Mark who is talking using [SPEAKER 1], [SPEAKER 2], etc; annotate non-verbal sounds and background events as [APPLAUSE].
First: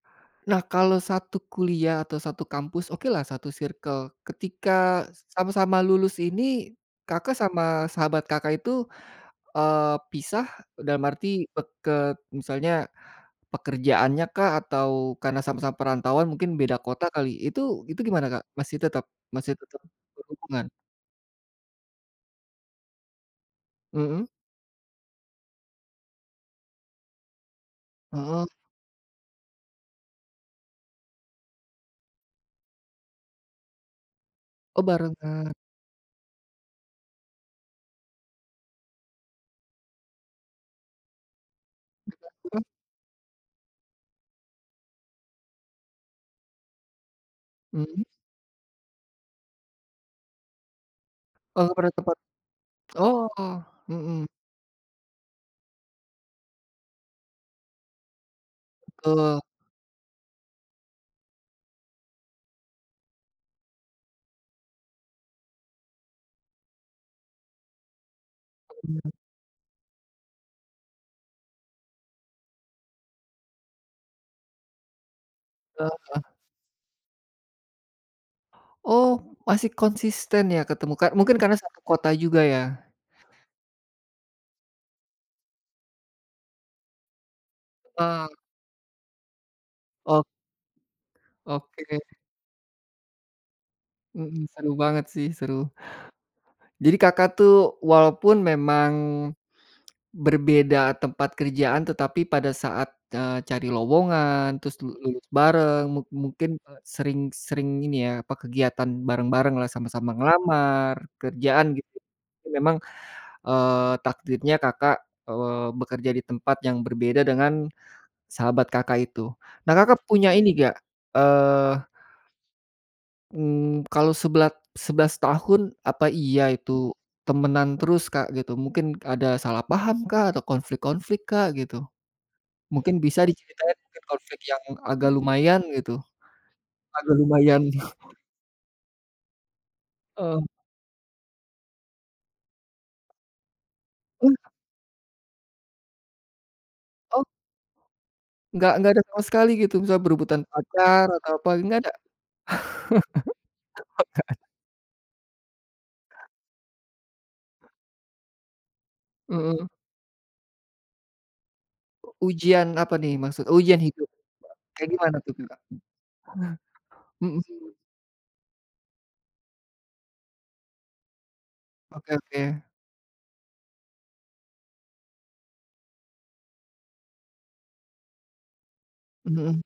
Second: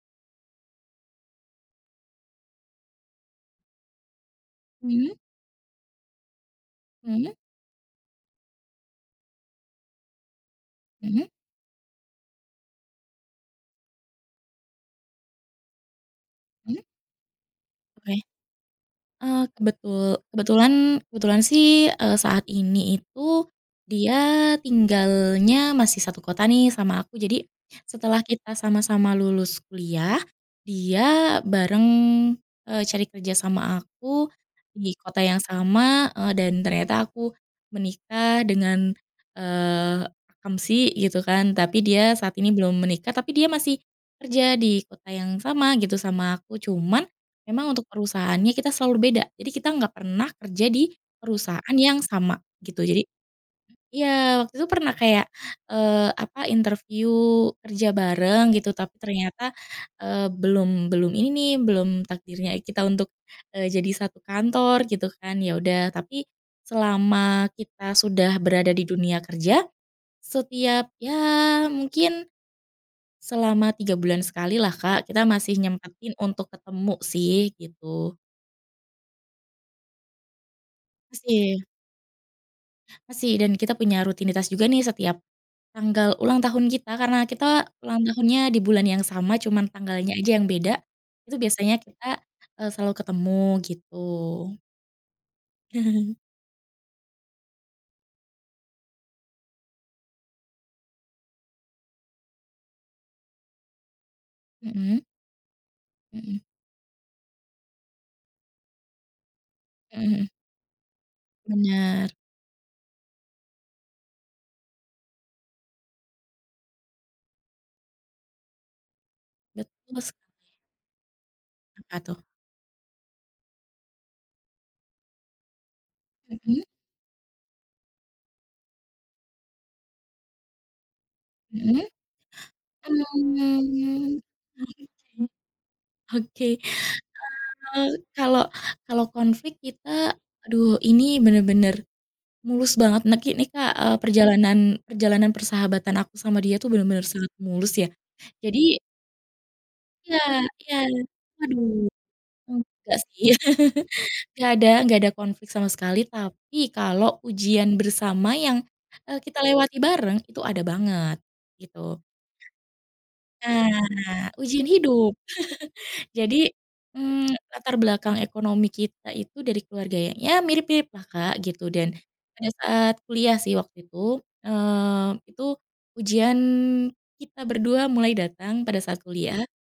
[SPEAKER 1] Nah kalau 1 kuliah atau 1 kampus okelah 1 circle ketika
[SPEAKER 2] Mhm?
[SPEAKER 1] sama-sama lulus ini,
[SPEAKER 2] Mhm.
[SPEAKER 1] Kakak, sama sahabat, Kakak itu, eee, pisah dalam
[SPEAKER 2] Mhm.
[SPEAKER 1] arti peket misalnya pekerjaannya kah atau karena sama-sama perantauan mungkin beda
[SPEAKER 2] Mhm.
[SPEAKER 1] kota kali itu itu
[SPEAKER 2] Oke,
[SPEAKER 1] gimana, Kak, masih tetap
[SPEAKER 2] eee,
[SPEAKER 1] masih tetap
[SPEAKER 2] kebetul
[SPEAKER 1] berhubungan?
[SPEAKER 2] kebetulan kebetulan sih, eee, saat ini itu,
[SPEAKER 1] Mhm.
[SPEAKER 2] dia tinggalnya masih 1 kota nih sama aku jadi, setelah
[SPEAKER 1] Heeh.
[SPEAKER 2] kita sama-sama lulus kuliah dia bareng, eee, cari kerja sama aku,
[SPEAKER 1] Oh,
[SPEAKER 2] di kota yang
[SPEAKER 1] barengan.
[SPEAKER 2] sama, eee, dan ternyata aku menikah dengan, eee, akamsi gitu kan, tapi dia
[SPEAKER 1] Mhm
[SPEAKER 2] saat ini
[SPEAKER 1] mhm.
[SPEAKER 2] belum menikah tapi dia masih, kerja di kota yang sama gitu sama aku. Cuman, emang untuk
[SPEAKER 1] Mhm.
[SPEAKER 2] perusahaannya kita selalu beda, jadi kita nggak pernah kerja di
[SPEAKER 1] Oh
[SPEAKER 2] perusahaan
[SPEAKER 1] pada
[SPEAKER 2] yang
[SPEAKER 1] tempat
[SPEAKER 2] sama, gitu. Jadi
[SPEAKER 1] oh, mhm.
[SPEAKER 2] iya waktu itu pernah kayak, eee, apa interview kerja bareng gitu tapi
[SPEAKER 1] Betul.
[SPEAKER 2] ternyata, eee, belum belum ini nih belum takdirnya kita untuk, eee, jadi 1 kantor gitu kan ya udah tapi selama kita sudah berada di
[SPEAKER 1] Mhm.
[SPEAKER 2] dunia kerja, setiap ya mungkin, selama 3 bulan sekali lah, Kak, kita masih nyempetin
[SPEAKER 1] Heeh.
[SPEAKER 2] untuk ketemu sih, gitu.
[SPEAKER 1] Oh, masih konsisten ya ketemu, Kak, mungkin karena
[SPEAKER 2] Masih.
[SPEAKER 1] 1 kota juga ya.
[SPEAKER 2] Masih dan kita punya rutinitas juga nih setiap, tanggal ulang tahun kita karena kita ulang
[SPEAKER 1] Heeh.
[SPEAKER 2] tahunnya di bulan yang sama cuman tanggalnya
[SPEAKER 1] Oh.
[SPEAKER 2] aja yang beda, itu biasanya
[SPEAKER 1] Oke.
[SPEAKER 2] kita, eee, selalu ketemu, gitu.
[SPEAKER 1] Mhm, seru banget sih seru.
[SPEAKER 2] [CHUCKLES]
[SPEAKER 1] Jadi, Kakak, tuh walaupun memang, berbeda tempat kerjaan tetapi pada saat, eee, cari lowongan terus
[SPEAKER 2] Mhm.
[SPEAKER 1] lulus bareng mung
[SPEAKER 2] Mhm.
[SPEAKER 1] mungkin sering sering ini, ya apa kegiatan bareng-bareng lah
[SPEAKER 2] Mhm
[SPEAKER 1] sama-sama
[SPEAKER 2] mhm.
[SPEAKER 1] ngelamar kerjaan gitu.
[SPEAKER 2] Benar.
[SPEAKER 1] Itu memang, eee, takdirnya, Kakak, eee, bekerja di tempat yang berbeda dengan, sahabat Kakak itu. Nah
[SPEAKER 2] Betul
[SPEAKER 1] Kakak
[SPEAKER 2] se
[SPEAKER 1] punya ini nggak, eee
[SPEAKER 2] Apa tuh?
[SPEAKER 1] mmm, kalau sebela 11 tahun apa iya
[SPEAKER 2] Mhm.
[SPEAKER 1] itu, temenan terus, Kak gitu, mungkin ada salah paham kah atau konflik-konflik, Kak gitu?
[SPEAKER 2] Mhm,
[SPEAKER 1] Mungkin
[SPEAKER 2] [INHALES]
[SPEAKER 1] bisa diceritain mungkin
[SPEAKER 2] mmm,
[SPEAKER 1] konflik yang agak
[SPEAKER 2] mhm
[SPEAKER 1] lumayan gitu,
[SPEAKER 2] oke oke,
[SPEAKER 1] agak lumayan
[SPEAKER 2] eee,
[SPEAKER 1] [CHUCKLES]
[SPEAKER 2] kalau kalau konflik kita,
[SPEAKER 1] Oh.
[SPEAKER 2] aduh ini benar-benar, mulus banget neki nih, Kak, eee,
[SPEAKER 1] Uh.
[SPEAKER 2] perjalanan perjalanan persahabatan aku sama dia tuh benar-benar
[SPEAKER 1] Oh.
[SPEAKER 2] sangat mulus ya,
[SPEAKER 1] Enggak
[SPEAKER 2] jadi
[SPEAKER 1] enggak ada sama sekali gitu, misalnya
[SPEAKER 2] Iya
[SPEAKER 1] berebutan
[SPEAKER 2] iya
[SPEAKER 1] pacar atau apa
[SPEAKER 2] aduh
[SPEAKER 1] enggak ada?
[SPEAKER 2] nggak sih, [LAUGHS]
[SPEAKER 1] [LAUGHS] Okay.
[SPEAKER 2] nggak ada nggak ada konflik sama sekali, tapi kalau ujian bersama yang, eee, kita
[SPEAKER 1] Mhm.
[SPEAKER 2] lewati bareng itu ada banget, gitu.
[SPEAKER 1] Ujian apa nih maksud oh ujian hidup,
[SPEAKER 2] Nah ujian
[SPEAKER 1] kayak
[SPEAKER 2] hidup
[SPEAKER 1] gimana tuh, Kakak?
[SPEAKER 2] [CHUCKLES] jadi,
[SPEAKER 1] [CHUCKLES]
[SPEAKER 2] mmm,
[SPEAKER 1] Mhm
[SPEAKER 2] latar
[SPEAKER 1] mhm.
[SPEAKER 2] belakang ekonomi kita itu dari keluarga ya mirip-mirip lah, Kak, gitu dan,
[SPEAKER 1] Oke
[SPEAKER 2] pada
[SPEAKER 1] oke.
[SPEAKER 2] saat kuliah sih waktu itu, eee, itu ujian kita berdua mulai datang pada saat
[SPEAKER 1] Mhm
[SPEAKER 2] kuliah
[SPEAKER 1] mhm.